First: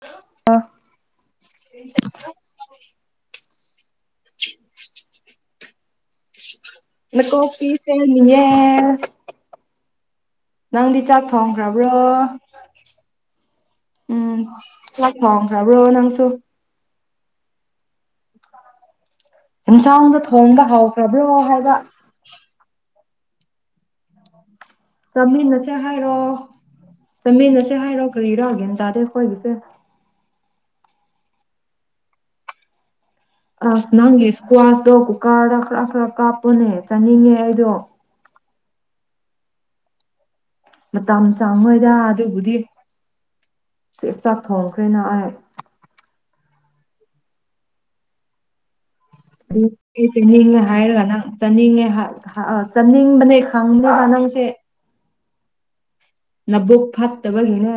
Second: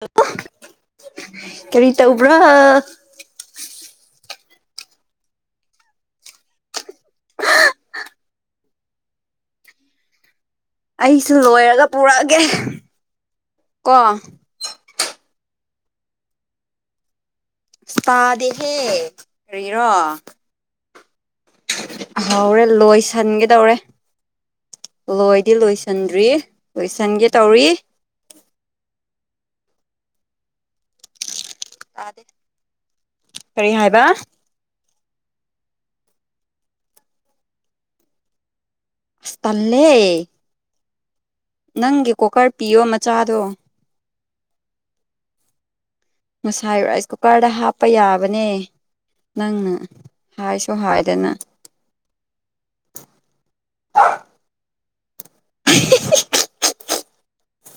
Hello ꯀꯔꯤ ꯇꯧꯕ꯭ꯔꯣ꯫ [inaudible] ꯅ ꯀꯣꯞ ꯄꯤ ꯁꯦꯝꯃꯤꯌꯦ꯫ ꯅꯪꯗꯤ ꯆꯥꯛ ꯑꯩꯁꯨ ꯂꯣꯏꯔꯒ ꯊꯣꯡꯈ꯭ꯔꯕ꯭ꯔꯣ ꯄꯨꯔꯛꯑꯒꯦ ꯀꯣ ꯎꯝ꯫ ꯆꯥꯛ ꯊꯣꯡꯈꯔꯕꯣ ꯅꯪꯕꯨ ꯏꯁ ꯇꯥꯗꯦꯍꯦ꯫ ꯀꯔꯤꯔꯣ ꯌꯦꯟꯁꯥꯡꯗꯣ ꯊꯣꯡꯕ ꯍꯧꯈ꯭ꯔꯕ꯭ꯔꯣ ꯍꯥꯏꯕ꯫ ꯍꯧꯔꯦ ꯂꯣꯏꯁꯟꯒꯦ ꯇꯧꯔꯦ꯫ ꯂꯣꯏꯗꯤ ꯆꯥꯃꯤꯟꯅꯁꯦ ꯍꯥꯏꯔꯣ ꯂꯣꯏꯁꯟꯗ꯭ꯔꯤ ꯂꯣꯏꯁꯟꯒꯦ ꯇꯧꯔꯤ꯫ ꯀꯔꯤꯔ ꯒ꯭ꯌꯥꯟ ꯇꯥꯗꯦ ꯑꯩꯈꯣꯏꯒꯤꯁꯦ꯫ ꯇꯥꯗꯦ꯫ ꯀꯔꯤ ꯑꯁ ꯍꯥꯏꯕ ꯅꯪꯒꯤ ꯏꯁꯀ꯭ꯋꯥꯁꯇꯣ ꯀꯨꯀꯔꯗ ꯈꯔ ꯈꯔ ꯀꯥꯞꯄꯣꯅꯦ ꯆꯥꯅꯤꯡꯉꯦ ꯑꯩꯗꯣ꯫ ꯑꯁ ꯇꯜꯂꯦ꯫ ꯃꯇꯝ ꯆꯥꯡꯉꯣꯏꯗ ꯅꯪꯒꯤ ꯀꯣꯀꯔ ꯑꯗꯨꯕꯨꯗꯤ ꯄꯤꯌꯣ ꯃꯆꯥꯗꯣ ꯆꯥꯛ ꯊꯣꯡꯈ꯭ꯔꯦꯅ ꯑꯩ꯫ ꯉꯁꯥꯏ ꯔꯥꯏꯁ ꯀꯨꯀꯔꯗ ꯍꯥꯞꯄ ꯌꯥꯕꯅꯦ꯫ ꯑꯗꯨ ꯅꯪꯅ ꯑꯩ ꯆꯥꯅꯤꯡꯉꯦ ꯍꯥꯏꯁꯨ ꯍꯥꯏꯔꯒ ꯅꯪ ꯍꯥꯏꯗꯅ ꯆꯥꯅꯤꯡꯉꯦ ꯍꯥꯏ꯫ ꯑꯍ ꯑꯍ ꯆꯠꯅꯤꯡꯕꯅꯦ ꯈꯪꯕ ꯅꯪꯁꯦ꯫ ꯑꯍꯤ ꯍꯤ꯫ [unintelligible] [unintelligible] ꯅꯕꯨꯛ ꯐꯠꯇꯕꯒꯤꯅꯦ꯫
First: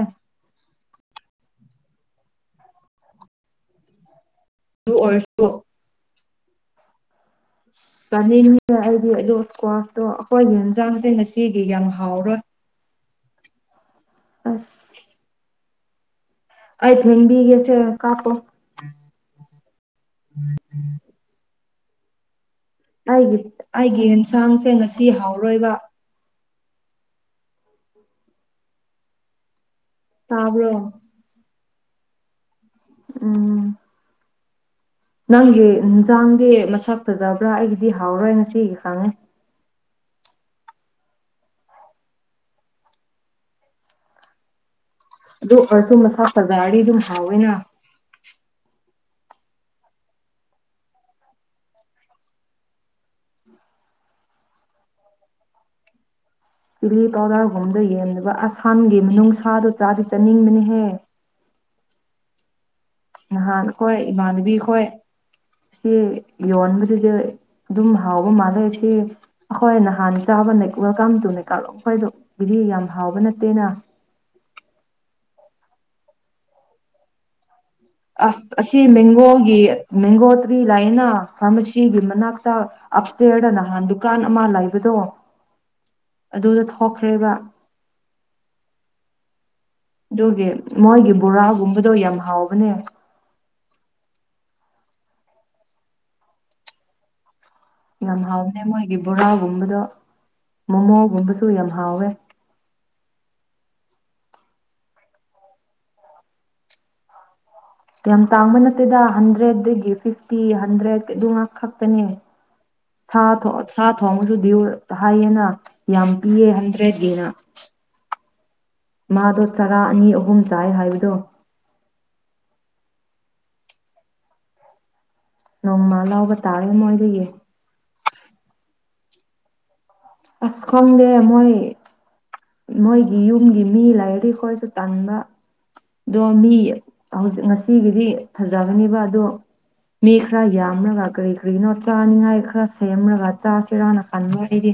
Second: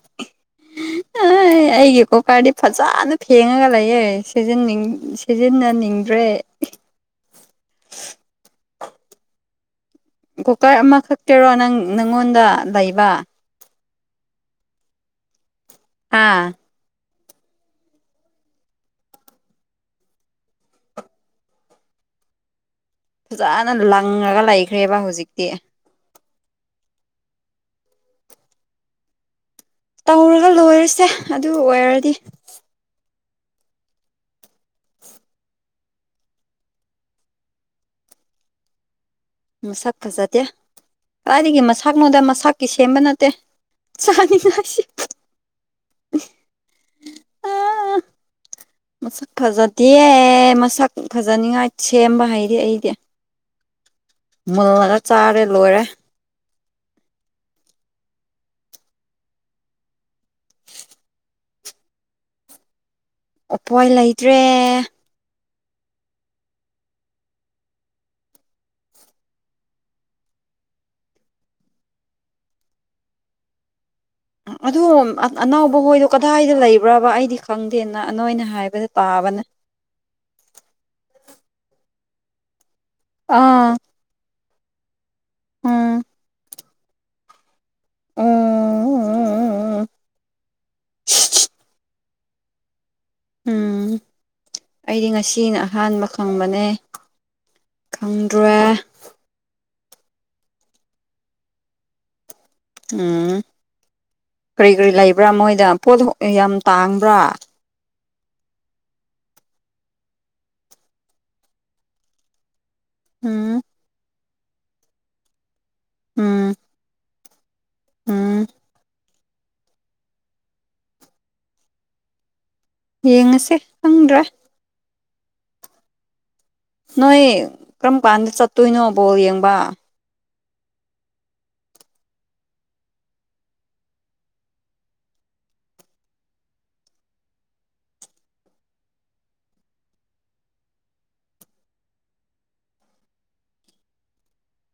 ꯑꯥꯏ ꯑꯩꯒꯤ ꯀꯣꯀꯥꯔꯗꯤ ꯐꯖꯅ ꯐꯦꯡꯉꯒ ꯂꯩꯌꯦ꯫ ꯁꯤꯖꯅꯤꯡ ꯑꯗꯨ ꯑꯣꯏꯔꯁꯨ ꯁꯤꯖꯤꯟꯅꯅꯤꯡꯗ꯭ꯔꯦ꯫ ꯆꯅꯤꯡꯅꯤꯅꯦ ꯑꯩꯗꯤ ꯑꯗꯨ ꯏꯁꯀ꯭ꯋꯥꯁꯇꯣ ꯑꯩꯈꯣꯏꯒꯤ ꯌꯦꯟꯖꯥꯡꯁꯦ ꯉꯁꯤꯒꯤ ꯌꯥꯝ ꯍꯥꯎꯔꯣꯏ ꯑꯥ ꯂꯩꯕ ꯑꯁ ꯑꯥ ꯑꯩ ꯐꯦꯡꯕꯤꯒꯦꯁꯦ ꯀꯥꯞꯄꯣ ꯑꯩꯒꯤ ꯐꯖꯅ ꯑꯩꯒꯤ ꯂꯪꯉꯒ ꯏꯟꯁꯥꯡꯁꯦ ꯂꯩꯈ꯭ꯔꯦꯕ ꯉꯁꯤ ꯍꯧꯖꯤꯛꯇꯤ ꯍꯥꯎꯔꯣꯏꯕ [unintelligible] ꯇꯧꯔꯒ ꯇꯥꯕ꯭ꯔꯣ ꯂꯣꯏꯔꯁꯦ ꯑꯗꯨ ꯑꯣꯏꯔꯗꯤ ꯎꯝ ꯅꯪꯒꯤ ꯏꯟꯖꯥꯡꯗꯤ ꯃꯁꯛ ꯐꯖꯕ꯭ꯔꯥ ꯑꯩꯒꯤꯗꯤ ꯍꯥꯎꯔꯣꯏ ꯉꯁꯤꯒꯤ ꯈꯪꯉꯦ ꯃꯁꯛ ꯐꯖꯗꯦ ꯀꯗꯥꯏꯗꯒꯤ ꯃꯁꯥꯛꯅꯣꯗ ꯃꯁꯥꯀꯤ ꯁꯦꯝꯕ ꯅꯠꯇꯦ ꯆꯥꯅꯤꯡꯉꯥꯏ ꯁꯦꯝ ꯑꯗꯨ [unintelligible] ꯃꯁꯛ ꯐꯖꯗꯤ ꯑꯗꯨꯝ ꯍꯥꯎꯋꯦꯅ ꯃꯁꯛ ꯐꯖꯇꯤꯌꯦ ꯃꯁꯛ ꯐꯖꯅꯤꯡꯉꯥꯏ ꯁꯦꯝꯕ ꯍꯩꯗꯤ ꯑꯩꯗꯤ ꯃꯨꯜꯂꯒ ꯆꯥꯔꯦ ꯂꯣꯏꯔꯦ ꯆꯤꯂꯤ [unintelligible] ꯒꯨꯝꯕꯗ ꯌꯦꯡꯂꯒ ꯑꯁꯥꯝꯒꯤ ꯃꯅꯨꯡꯁꯥꯗꯣ ꯆꯥꯗꯤ ꯆꯥꯅꯤꯡꯕꯅꯦꯍꯦ ꯅꯍꯥꯟ ꯎꯄꯥꯏ ꯑꯈꯣꯏ ꯂꯩꯇ꯭ꯔꯦ ꯏꯃꯥꯟꯕꯤ ꯈꯣꯏ ꯁꯤ ꯌꯣꯟꯕꯗꯨꯗ ꯑꯗꯨꯝ ꯍꯥꯎꯕ ꯃꯥꯜꯂꯦ ꯁꯦ ꯑꯍꯣꯏ ꯅꯍꯥꯟ ꯆꯥꯕꯅꯦ ꯋꯦꯜꯀꯥꯝ ꯇꯨ ꯅꯤꯀꯥꯂꯣꯛ ꯑꯈꯣꯏꯗꯣ ꯕꯤꯗꯤ ꯌꯥꯝ ꯍꯥꯎꯕ ꯅꯠꯇꯦꯅ ꯑꯗꯣ ꯑꯅꯥꯎꯕꯍꯣꯏꯗꯣ ꯀꯗꯥꯏꯗ ꯂꯩꯕ꯭ꯔꯕ ꯑꯩꯗꯤ ꯈꯪ ꯈꯪꯗꯦꯅ ꯅꯣꯏꯅ ꯍꯥꯏꯕꯗ ꯇꯥꯕꯅꯦ ꯃꯦꯡꯒꯣꯇ꯭ꯔꯤ ꯂꯥꯏꯅꯥ ꯐꯥꯔꯃꯁꯤꯒꯤ ꯃꯅꯥꯛꯇ ꯑꯞꯁꯇꯦꯔꯗ ꯑꯥ ꯅꯍ ꯗꯨꯀꯥꯟ ꯑꯃ ꯂꯩꯕꯗꯣ ꯎꯝ ꯑꯗꯨꯗ ꯊꯣꯛꯈ꯭ꯔꯦꯕ ꯑꯣ ꯗꯨꯒꯤ ꯃꯣꯏꯒꯤ ꯕꯣꯔꯥꯒꯨꯝꯕꯗꯣ ꯌꯥꯝ ꯍꯥꯎꯕꯅꯦ ꯎꯝ ꯑꯩꯗꯤ ꯉꯁꯤꯅ ꯑꯍꯥꯟꯕ ꯈꯪꯕꯅꯦ ꯌꯥꯝ ꯈꯪꯗ꯭ꯔꯦ ꯍꯥꯎꯕꯅꯦ ꯃꯣꯏꯒꯤ ꯕꯣꯔꯥꯒꯨꯝꯕꯗꯣ ꯃꯣꯃꯣꯒꯨꯝꯕꯁꯨ ꯌꯥꯝ ꯍꯥꯎꯋꯦ ꯎꯝ ꯀ꯭ꯔꯤ ꯀ꯭ꯔꯤ ꯂꯩꯕ꯭ꯔꯥ ꯃꯣꯏꯗ ꯄꯣꯠꯗꯨ ꯌꯥꯝ ꯇꯥꯡꯕ꯭ꯔꯥ ꯌꯥꯝ ꯇꯥꯡꯕ ꯅꯠꯇꯦꯗ ꯍꯟꯗ꯭ꯔꯦꯗꯗꯒꯤ ꯐꯤꯐꯇꯤ ꯍꯟꯗ꯭ꯔꯦꯠ ꯑꯗꯨ ꯉꯥꯛ ꯈꯛꯇꯅꯦ ꯊꯥ ꯎꯝ ꯊꯣꯛꯑ ꯁꯥ ꯊꯣꯡꯕꯗꯨ ꯗꯤꯌꯨꯔ ꯍꯥꯏꯌꯦꯅ ꯌꯥꯝ ꯄꯤꯌꯦ ꯎꯝ ꯍꯟꯗ꯭ꯔꯦꯠꯒꯤꯅ ꯎꯝ ꯃꯥꯗꯣ ꯆꯔꯥ ꯑꯅꯤ ꯑꯍꯨꯝ ꯆꯥꯏ ꯍꯥꯏꯕꯗꯣ ꯌꯦꯡꯉꯁꯦ ꯈꯪꯗ꯭ꯔꯦ [unintelligible] ꯅꯣꯏ ꯃꯣꯏꯗꯒꯤ ꯀꯔꯝꯀꯥꯟꯗ ꯆꯠꯇꯣꯏꯅꯣ ꯕꯣ ꯌꯦꯡꯕ ꯑꯁ ꯈꯪꯗꯦ ꯃꯣꯏ ꯃꯣꯏꯒꯤ ꯌꯨꯝꯒꯤ ꯃꯤ ꯂꯩꯔꯗꯤ ꯈꯣꯏꯁꯨ ꯇꯟꯕ ꯑꯗꯣ ꯃꯤ ꯍꯧꯖꯤꯛ ꯉꯁꯤꯒꯤꯗꯤ ꯐꯖꯕꯅꯤꯕ ꯑꯗꯣ ꯃꯤ ꯈꯔ ꯌꯥꯝꯔꯒ ꯀꯔꯤ ꯀꯔꯤꯅꯣ ꯆꯥꯅꯤꯉꯥꯏ ꯈꯔ ꯁꯦꯝꯔꯒ ꯆꯥꯁꯦꯔꯥꯅ ꯈꯟꯕ ꯑꯩꯗꯤ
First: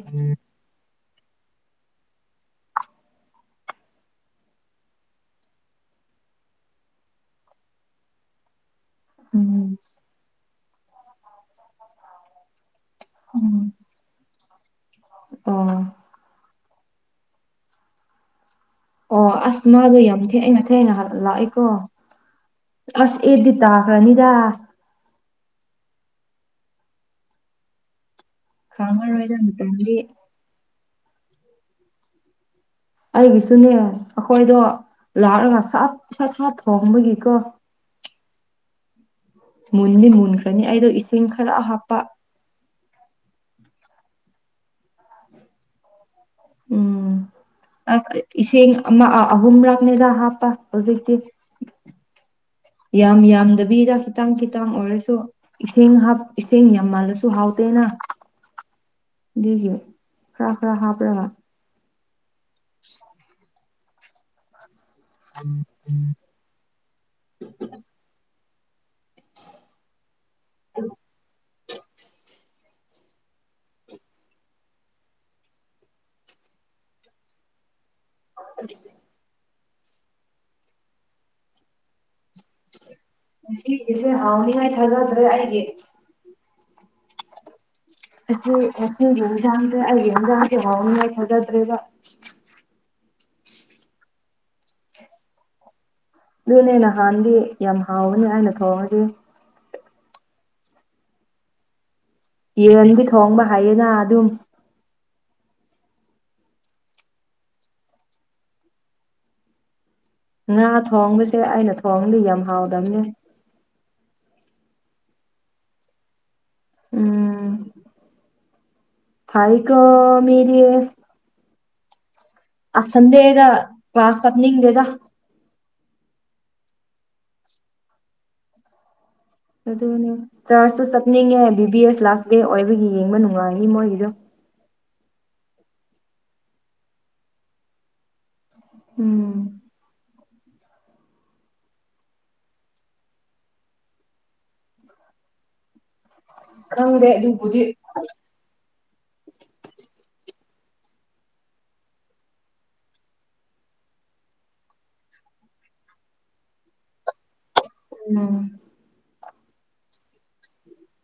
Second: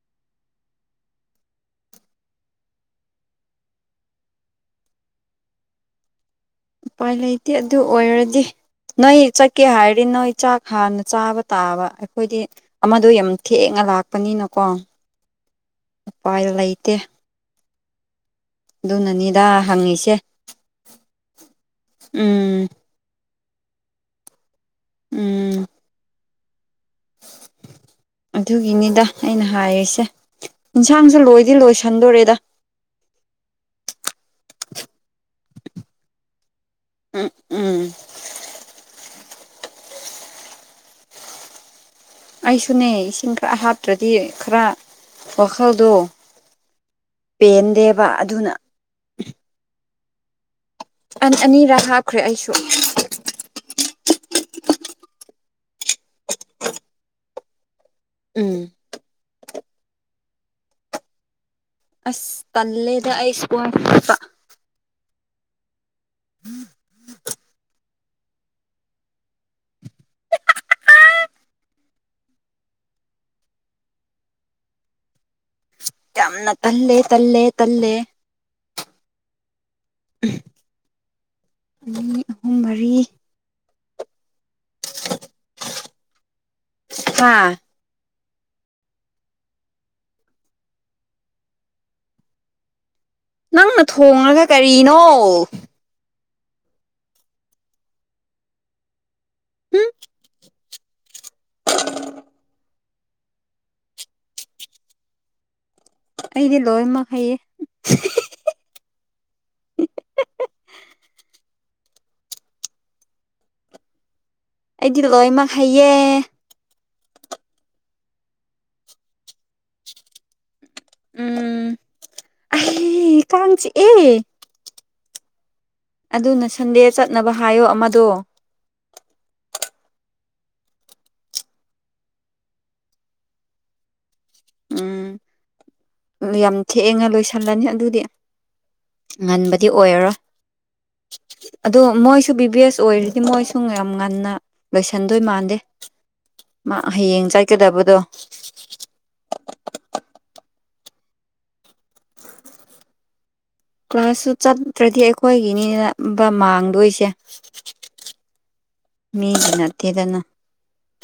ꯎꯄꯥꯏ ꯂꯩꯇꯦ ꯑꯗꯨ ꯑꯣꯏꯔꯗꯤ ꯅꯣꯏ ꯆꯠꯀꯦ ꯎꯝ ꯍꯥꯏꯔꯗꯤ ꯅꯣꯏ ꯆꯥꯛ ꯍꯥꯟꯅ ꯆꯥꯕ ꯇꯥꯕ ꯑꯩꯈꯣꯏꯗꯤ ꯑꯃꯗꯣ ꯌꯥꯝ ꯊꯦꯡꯅ ꯂꯥꯛꯄꯅꯤꯅꯀꯣ ꯑꯥ ꯎꯄꯥꯏ ꯂꯩꯇꯦ ꯑꯣ ꯑꯗꯨꯅꯅꯤꯗ ꯑꯁ ꯃꯥꯗꯣ ꯍꯪꯉꯤꯁꯦ ꯌꯥꯝ ꯊꯦꯡꯅ ꯊꯦꯡꯅ ꯍꯜ ꯂꯥꯛꯏꯀꯣ ꯎꯝ ꯑꯁ ꯑꯦꯗꯤꯠꯇ ꯇꯥꯈꯔꯅꯤꯗ ꯎꯝ ꯑꯗꯨꯒꯤꯅꯤꯗ ꯈꯥꯡꯉꯔꯣꯏꯗ ꯑꯩꯅ ꯃꯇꯝꯗꯤ ꯍꯥꯏꯔꯤꯁꯦ ꯏꯟꯁꯥꯡꯁꯨ ꯂꯣꯏꯗꯤ ꯂꯣꯏꯁꯟꯗꯣꯔꯦꯗ ꯑꯩꯒꯤꯁꯨꯅꯦ ꯑꯈꯣꯏꯗꯣ ꯂꯥꯛꯔꯒ ꯁꯠ ꯁꯠ ꯁꯠ ꯎꯝ ꯊꯣꯡꯕꯒꯤꯀꯣ ꯎꯝ ꯃꯨꯟꯗꯤ ꯃꯨꯟꯈ꯭ꯔꯅꯤ ꯑꯩꯗꯣ ꯏꯁꯤꯡ ꯈꯔ ꯍꯥꯞꯄ ꯑꯩꯁꯨꯅꯦ ꯏꯁꯤꯡ ꯈꯔ ꯍꯥꯞꯇ꯭ꯔꯗꯤ ꯈꯔ ꯋꯥꯈꯜꯗꯣ ꯎꯝ ꯑꯁ ꯄꯦꯟꯗꯦꯕ ꯑꯗꯨꯅ ꯏꯁꯤꯡ ꯑꯃ ꯑꯥ ꯑꯍꯨꯝꯔꯛꯅꯦꯗ ꯍꯥꯞꯄ ꯍꯧꯖꯤꯛꯇꯤ ꯑꯅꯤꯔꯛ ꯍꯥꯞꯈ꯭ꯔꯦ ꯑꯩꯁꯨ ꯌꯥꯝ ꯌꯥꯝꯗꯕꯤꯗ ꯈꯤꯇꯪ ꯈꯤꯇꯪ ꯑꯣꯏꯔꯁꯨ ꯏꯁꯤꯡ ꯍꯥꯞ ꯏꯁꯤꯡ ꯌꯥꯝꯃꯜꯂꯁꯨ ꯍꯥꯎꯇꯦꯅ ꯎꯝ ꯑꯗꯨꯒꯤ ꯈꯔ ꯈꯔ ꯍꯥꯞꯔꯒ ꯑꯁ ꯇꯜꯂꯦꯗ ꯑꯩ ꯁ꯭ꯀꯨꯜ [unintelligible] [unintelligible] [unintelligible] ꯌꯥꯝꯅ ꯇꯜꯂꯦ ꯇꯜꯂꯦ ꯇꯜꯂꯦ [unintelligible] ꯑꯅꯤ ꯑꯍꯨꯝ ꯃꯔꯤ ꯉꯁꯤꯒꯤꯖꯦ ꯍꯥꯎꯅꯤ ꯍꯥꯏ ꯊꯥꯖꯗ꯭ꯔꯦ ꯑꯩꯒꯤ ꯍꯥ ꯉꯁꯤ ꯉꯁꯤꯒꯤ ꯏꯟꯖꯥꯡꯖꯦ ꯑꯩꯒꯤ ꯏꯟꯖꯥꯡꯁꯦ ꯍꯥꯎꯅꯤ ꯍꯥꯏ ꯊꯖꯗ꯭ꯔꯦꯕ ꯅꯪꯅ ꯊꯣꯉꯒ ꯀꯔꯤꯅꯣ ꯑꯗꯨꯅꯦ ꯅꯍꯥꯟꯗꯤ ꯌꯥꯝ ꯍꯥꯎꯕꯅꯦ ꯑꯩꯅ ꯊꯣꯡꯉꯗꯤ ꯍꯨꯝ ꯌꯦꯟꯗꯤ ꯊꯣꯡꯕ ꯍꯥꯏꯌꯦꯅ ꯑꯗꯨꯝ ꯑꯩꯗꯤ ꯂꯣꯏꯃꯛ ꯍꯩꯌꯦ ꯉꯥ ꯊꯣꯡꯕꯁꯦ ꯑꯩꯅ ꯊꯣꯡꯉꯗꯤ ꯌꯥꯝ ꯍꯥꯎꯗꯝꯅꯦ ꯑꯩꯗꯤ ꯂꯣꯏꯃꯛ ꯍꯩꯌꯦ ꯎꯝ ꯐꯥꯏ ꯀꯣ ꯃꯤꯗꯤ ꯎꯝ ꯑꯁ ꯑꯩ ꯁꯟꯗꯦꯗ ꯀꯥꯡ ꯀ꯭ꯂꯥꯁ ꯆꯤꯛꯑꯦ ꯆꯠꯅꯤꯡꯗꯦꯗ ꯑꯗꯨꯅ ꯁꯟꯗꯦ ꯆꯠꯅꯕ ꯍꯥꯏꯌꯣ ꯑꯃꯗꯣ ꯑꯗꯨꯅꯦ ꯆꯔꯁꯁꯨ ꯆꯠꯅꯤꯡꯉꯦ B B S last day ꯑꯣꯏꯕꯒꯤ ꯌꯦꯡꯕ ꯅꯨꯡꯉꯥꯏꯅꯤ ꯃꯣꯏꯒꯤꯗꯣ ꯎꯝ ꯌꯥꯝ ꯊꯦꯡꯉ ꯂꯣꯏꯁꯤꯜꯂꯅꯤ ꯑꯗꯨꯗꯤ ꯎꯝ ꯉꯟꯕꯗꯤ ꯑꯣꯏꯔꯔꯣꯏ ꯑꯗꯣ ꯃꯣꯏꯁꯨ ꯕꯤ ꯕꯤ ꯌꯦꯁ ꯑꯣꯏꯔꯗꯤ ꯃꯣꯏꯁꯨ ꯌꯥꯝ ꯉꯟꯅ ꯂꯣꯏꯁꯟꯗꯣꯏ ꯃꯥꯟꯗꯦ ꯃꯥ ꯈꯪꯗꯦ ꯍꯌꯦꯡ ꯑꯗꯨꯕꯨꯗꯤ ꯆꯠꯀꯗꯕꯗꯣ [inaudible] ꯀ꯭ꯂꯥꯁꯁꯨ ꯆꯠꯇ꯭ꯔꯗꯤ ꯑꯩꯈꯣꯏꯒꯤꯅꯤꯅꯕ ꯃꯥꯡꯗꯣꯏꯁꯦ ꯎꯝ ꯃꯤꯒꯤ ꯅꯠꯇꯦꯗꯅ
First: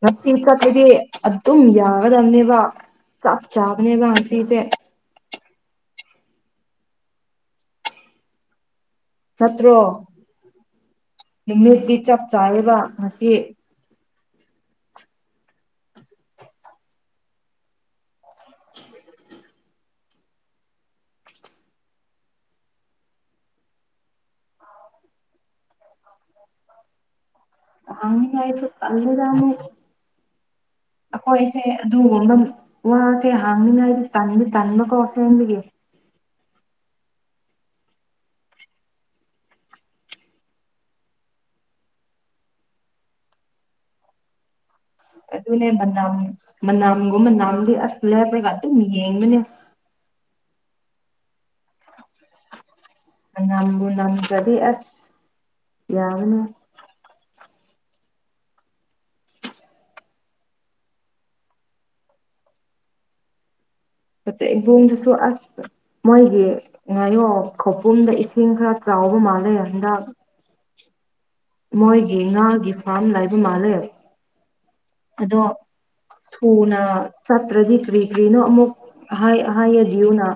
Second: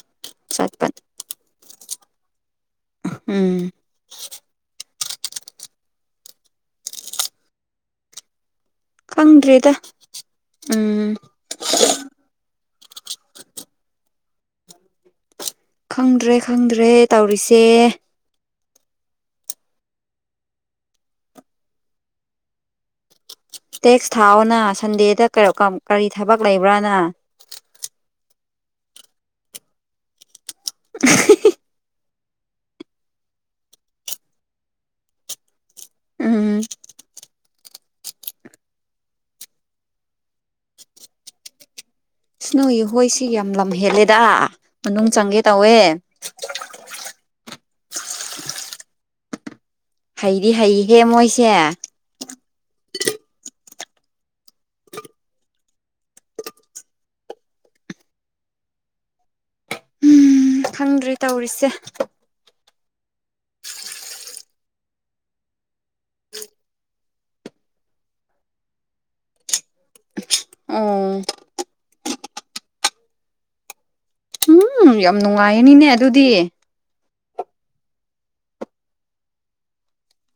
ꯉꯁꯤ ꯆꯠꯄꯗꯤ ꯆꯠꯄ ꯑꯗꯨꯝ ꯌꯥꯒꯗꯝꯅꯦꯕ ꯆꯞ ꯎꯝ ꯆꯥꯕꯅꯦꯕ ꯉꯁꯤꯁꯦ ꯈꯪꯗꯔꯦꯗ ꯅꯠꯇ꯭ꯔꯣ ꯎꯝ ꯅꯨꯃꯤꯠꯇꯤ ꯆꯞ ꯆꯥꯔꯦꯕ ꯉꯁꯤ ꯈꯪꯗ꯭ꯔꯦ ꯈꯪꯗ꯭ꯔꯦ ꯇꯧꯔꯤꯁꯦ ꯇꯦꯛꯁ ꯊꯥꯎꯑꯣꯅ ꯁꯟꯗꯦꯗ [unintelligible] ꯀꯔꯤ ꯊꯕꯛ ꯂꯩꯕ꯭ꯔꯥꯅ ꯍꯪꯅꯤꯉꯥꯏꯕꯝꯁꯨ ꯇꯜꯂꯦꯗ ꯅꯣꯢ ꯑꯈꯣꯏꯁꯦ ꯑꯗꯨ [unintelligible] ꯋꯥꯁꯦ ꯍꯥꯡꯅꯤꯡꯉꯥꯏꯗꯤ ꯇꯟꯗꯤ ꯇꯟꯕꯀꯣ ꯁꯦꯝꯕꯒꯤ ꯎꯝ ꯅꯣꯏꯒꯤ ꯍꯣꯏ ꯁꯤ ꯌꯥꯝ ꯂꯝ ꯍꯦꯜꯂꯦꯗꯥ--ꯃꯅꯨꯡ ꯆꯪꯒꯦ ꯇꯧꯋꯦ ꯃꯅꯥꯝꯒꯨꯝꯕ ꯅꯝꯂꯗꯤ ꯑꯁ ꯂꯦꯞꯄꯒ ꯑꯗꯨꯝ ꯌꯦꯡꯕꯅꯦ ꯍꯩꯗꯤ ꯍꯩꯍꯦ ꯃꯣꯏꯁꯦ- ꯃꯅꯥꯝꯕꯨ ꯅꯝꯈ꯭ꯔꯗꯤ ꯑꯁ ꯌꯥꯕꯅꯦ ꯎꯝ ꯈꯪꯗ꯭ꯔꯦ ꯇꯧꯔꯤꯁꯦ- ꯍꯧꯖꯤꯛ ꯢꯄꯨꯡꯗꯨꯁꯨ ꯑꯥꯁ ꯃꯣꯏꯒꯤ ꯉꯥꯌꯣꯛ ꯈꯧꯄꯨꯝꯗ ꯏꯁꯤꯡ ꯈꯔ ꯆꯥꯎꯕ ꯃꯥꯜꯂꯦ ꯍꯟꯗꯛ ꯎꯝ ꯃꯣꯏꯒꯤ ꯉꯥꯒꯤ ꯐꯥꯔꯝ ꯂꯩꯕ ꯃꯥꯜꯂꯦ꯫ ꯎꯝ ꯌꯥꯝ ꯑꯗꯣ ꯅꯨꯡꯉꯥꯏꯔꯅꯤꯅꯦ ꯑꯗꯨꯗꯤ ꯊꯨꯅ ꯆꯠꯇ꯭ꯔꯗꯤ ꯀ꯭ꯔꯤ-ꯀ꯭ꯔꯤꯅꯣ ꯑꯃꯨꯛ ꯍꯥꯏ ꯍꯥꯏꯌꯨꯗꯤꯌꯨꯅ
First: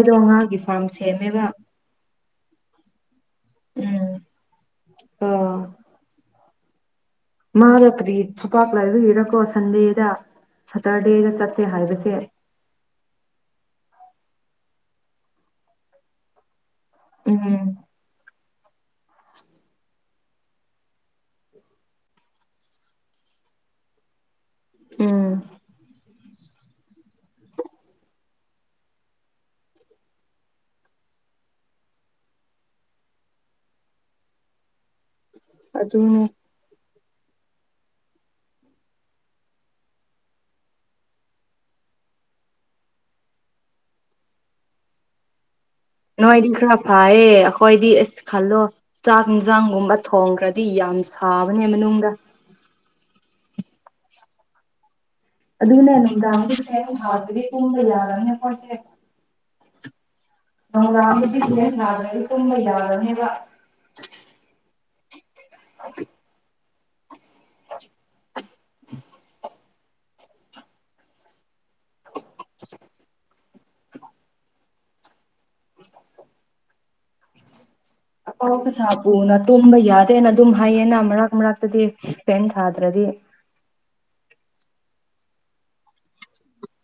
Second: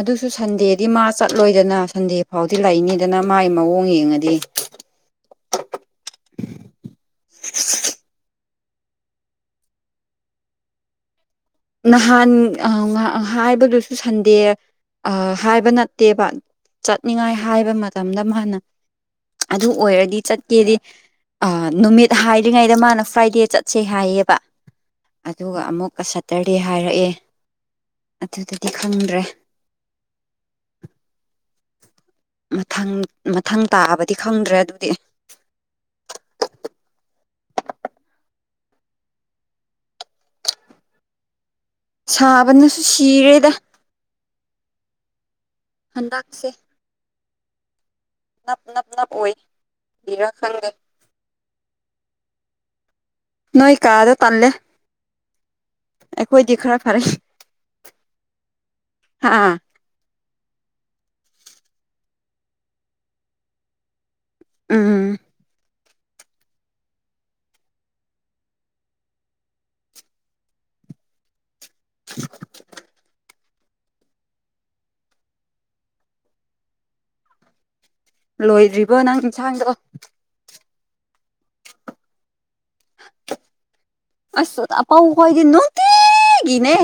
ꯑꯗꯨꯁꯨ ꯁꯟꯗꯦꯗꯤ ꯃꯥ ꯁꯦꯝꯃꯦꯕ ꯆꯠꯂꯣꯏꯗꯅ ꯁꯟꯗꯦ ꯐꯥꯎꯗꯤ ꯂꯩꯅꯤꯗꯅ ꯃꯥꯏ ꯃꯑꯣꯡ ꯌꯦꯡꯉꯗꯤ ꯑꯝ ꯃꯥꯗ ꯀ꯭ꯔꯤ ꯊꯄꯥꯛ ꯂꯩꯕꯒꯤꯔꯀꯣ ꯁꯟꯗꯦꯗ ꯁ꯭ꯇꯔꯗꯦꯗ ꯆꯠ ꯅꯍꯥꯟ ꯍꯥꯏꯕꯗꯨꯁꯨ ꯁꯟꯗꯦ ꯑ- ꯍꯥꯏꯕ ꯅꯠꯇꯦꯕ ꯆꯠꯅꯤꯡꯉꯥꯏ ꯍꯥꯏꯕ ꯎꯝ ꯃꯇꯝꯗ ꯃꯥꯅ ꯑꯗꯨ ꯑꯣꯏꯔꯗꯤ ꯆꯠ ꯀꯦꯗꯤ ꯑ ꯅꯨꯃꯤꯠ ꯍꯥꯏꯗꯔꯤꯉꯩꯗ ꯃꯥꯅ ꯐ꯭ꯔꯥꯏꯗꯦ ꯆꯠꯁꯦ ꯍꯥꯏꯌꯦꯕ ꯎꯝ ꯑꯗꯨꯒ ꯑꯃꯨꯛꯀ ꯁꯠ ꯁꯠꯇꯥꯔꯗꯦ ꯍꯥꯏꯔꯛꯑꯦ ꯑꯗꯨꯗꯗꯤ ꯈꯪꯗ꯭ꯔꯦ ꯃꯊꯪ- ꯃꯊꯪ ꯇꯥꯕꯗꯤ ꯈꯪꯗ꯭ꯔꯦ ꯑꯗꯨꯗꯤ ꯑꯗꯨꯅꯦ ꯁꯥꯕꯅꯁꯨ ꯁꯤꯔꯦꯗ꯫ ꯅꯣꯏꯗꯤ ꯍꯟꯗꯛꯁꯦ ꯈꯔ ꯐꯥꯌꯦ ꯑꯈꯣꯏꯗꯤ ꯑꯁ ꯅꯞ ꯈꯜꯂꯣ ꯅꯞ ꯅꯞ ꯆꯥꯛ ꯑꯣꯏ ꯍꯤꯟꯖꯥꯡꯒꯨꯝꯕ ꯔꯥ ꯊꯣꯡꯈ꯭ꯔꯗꯤ ꯈꯪꯗꯦ ꯌꯥꯝ ꯁꯥꯕꯅꯦ ꯃꯅꯨꯡꯗ ꯅꯣꯏ ꯀꯥꯗꯣ ꯇꯜꯂꯦ ꯑꯗꯨꯅꯦ ꯑꯩꯈꯣꯏꯗꯤ ꯅꯨꯡꯗꯥꯡꯒꯤ ꯈꯔ ꯐꯦꯟ ꯐꯔꯦ ꯊꯥꯗ꯭ꯔꯗꯤ ꯇꯨꯝꯕ ꯌꯥꯗꯝꯅꯦ ꯑꯈꯣꯏꯗꯤ ꯍꯥꯥ [unintelligible] ꯇꯨꯝꯕ ꯌꯥꯗꯝꯅꯦꯕ ꯎꯝ ꯑ [inaudible] ꯎ [inaudible] ꯊ [inaudible] [inaudible] [unintelligible] ꯂꯣꯏꯗ꯭ꯔꯤꯕꯣ ꯅꯪ ꯍꯥꯄꯨꯅ ꯏꯟꯁꯥꯡꯗꯣ ꯇꯨꯝꯝꯕ ꯌꯥꯗꯦꯅ ꯑꯗꯨꯝ ꯍꯩꯌꯦꯅ ꯃꯔꯛ ꯃꯔꯥꯛꯇꯗꯤ ꯐꯦꯟ ꯊꯥꯗ꯭ꯔꯗꯤ ꯑꯁ [unintelligible] ꯈꯣꯢꯗꯤ ꯅꯨꯡꯇꯤꯒꯤꯅꯦ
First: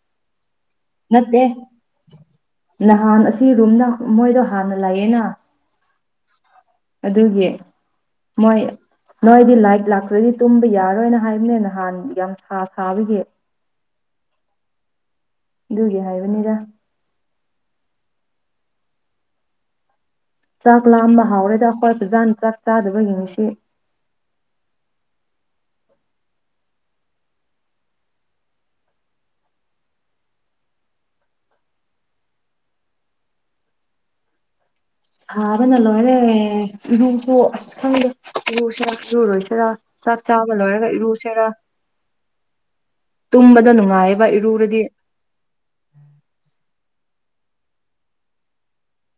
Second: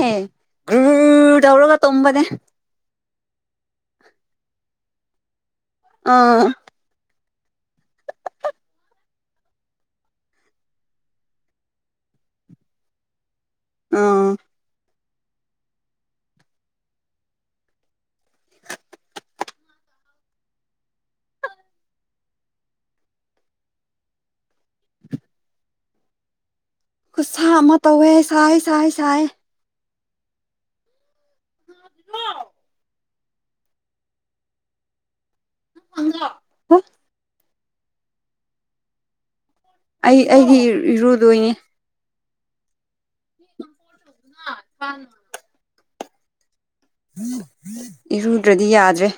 ꯒ꯭ꯔꯨ ꯅꯠꯇꯦ ꯇꯧꯔꯒ ꯇꯨꯝꯕꯅꯦ ꯅꯍꯥꯟ ꯑꯁꯤ ꯔꯨꯝꯅ ꯃꯣꯏꯗꯣ ꯍꯥꯟꯅ ꯂꯥꯛꯌꯦꯅ ꯑꯥ ꯑꯗꯨꯒꯤ ꯃꯣꯏ ꯅꯣꯏꯗꯤ ꯂꯩꯠ ꯂꯥꯛꯇ꯭ꯔꯗꯤ ꯇꯨꯝꯕ ꯌꯥꯔꯣꯏꯅ ꯍꯥꯏꯕꯅꯦ ꯅꯍꯥꯟ ꯌꯥꯝ ꯁꯥ ꯁꯥꯕꯒꯤ ꯑꯥ ꯑꯗꯨꯒꯤ ꯍꯥꯏꯕꯅꯤꯗ ꯆꯥꯛ ꯂꯥꯝꯕ ꯍꯥꯎꯔꯦꯗ ꯑꯩꯈꯣꯏ ꯐꯖꯥꯅ ꯆꯥꯛ ꯆꯥꯗꯕꯒꯤ ꯉꯁꯤ ꯈꯨꯠꯁꯥ ꯑꯃ ꯇꯧꯋꯦ ꯁꯥꯏ ꯁꯥꯏ ꯁꯥꯏ ꯂꯣꯏꯗ꯭ꯔꯤꯕꯣ ꯁꯥꯕꯅ ꯂꯣꯏꯔꯦ ꯏꯔꯨꯁꯨ ꯑꯁ ꯈꯪꯗꯦ ꯂꯨꯁꯤꯔ ꯂꯨꯔꯣꯏꯁꯤꯔꯥ ꯆꯥꯛ ꯑꯩ ꯆꯥꯕ ꯑꯩꯗꯤ ꯂꯣꯏꯔꯒ ꯏꯔꯨꯁꯦꯔ ꯏꯔꯨꯗꯣꯏꯅꯦ ꯇꯨꯝꯕꯗ ꯅꯨꯡꯉꯥꯏꯌꯦꯕ ꯏꯔꯨꯔꯗꯤ ꯏꯔꯨꯗ꯭ꯔꯗꯤ ꯌꯥꯗ꯭ꯔꯦ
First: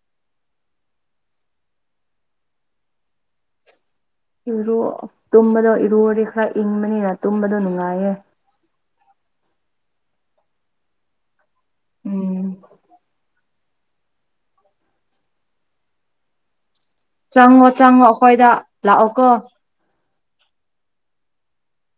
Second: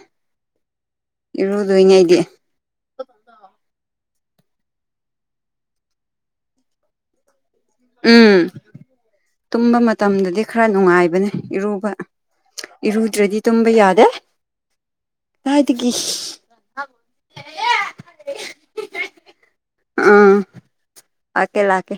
ꯏꯔꯨꯗꯣꯏꯅꯦ ꯑꯩꯗꯤ ꯏꯔꯨ ꯇꯨꯝꯕꯗꯣ ꯏꯔꯨꯔꯗꯤ ꯈꯔ ꯏꯪꯕꯅꯤꯅ ꯇꯨꯝꯕꯗꯣ ꯅꯨꯡ ꯎꯝ ꯇꯨꯝꯕ ꯃꯇꯝꯗꯗꯤ ꯈꯔ ꯅꯨꯡꯉꯥꯏꯕꯅꯦ ꯏꯔꯨꯕ ꯎꯝ ꯏꯔꯨꯗ꯭ꯔꯗꯤ ꯇꯨꯝꯕ ꯌꯥꯗꯦ ꯀꯥꯏꯗꯒꯤ ꯆꯪꯉꯣ ꯆꯪꯉꯣ ꯑꯩꯈꯣꯏꯗ ꯂꯥꯛꯑꯣ ꯀꯣ ꯎꯝ ꯑꯀꯦ ꯂꯥꯛꯀꯦ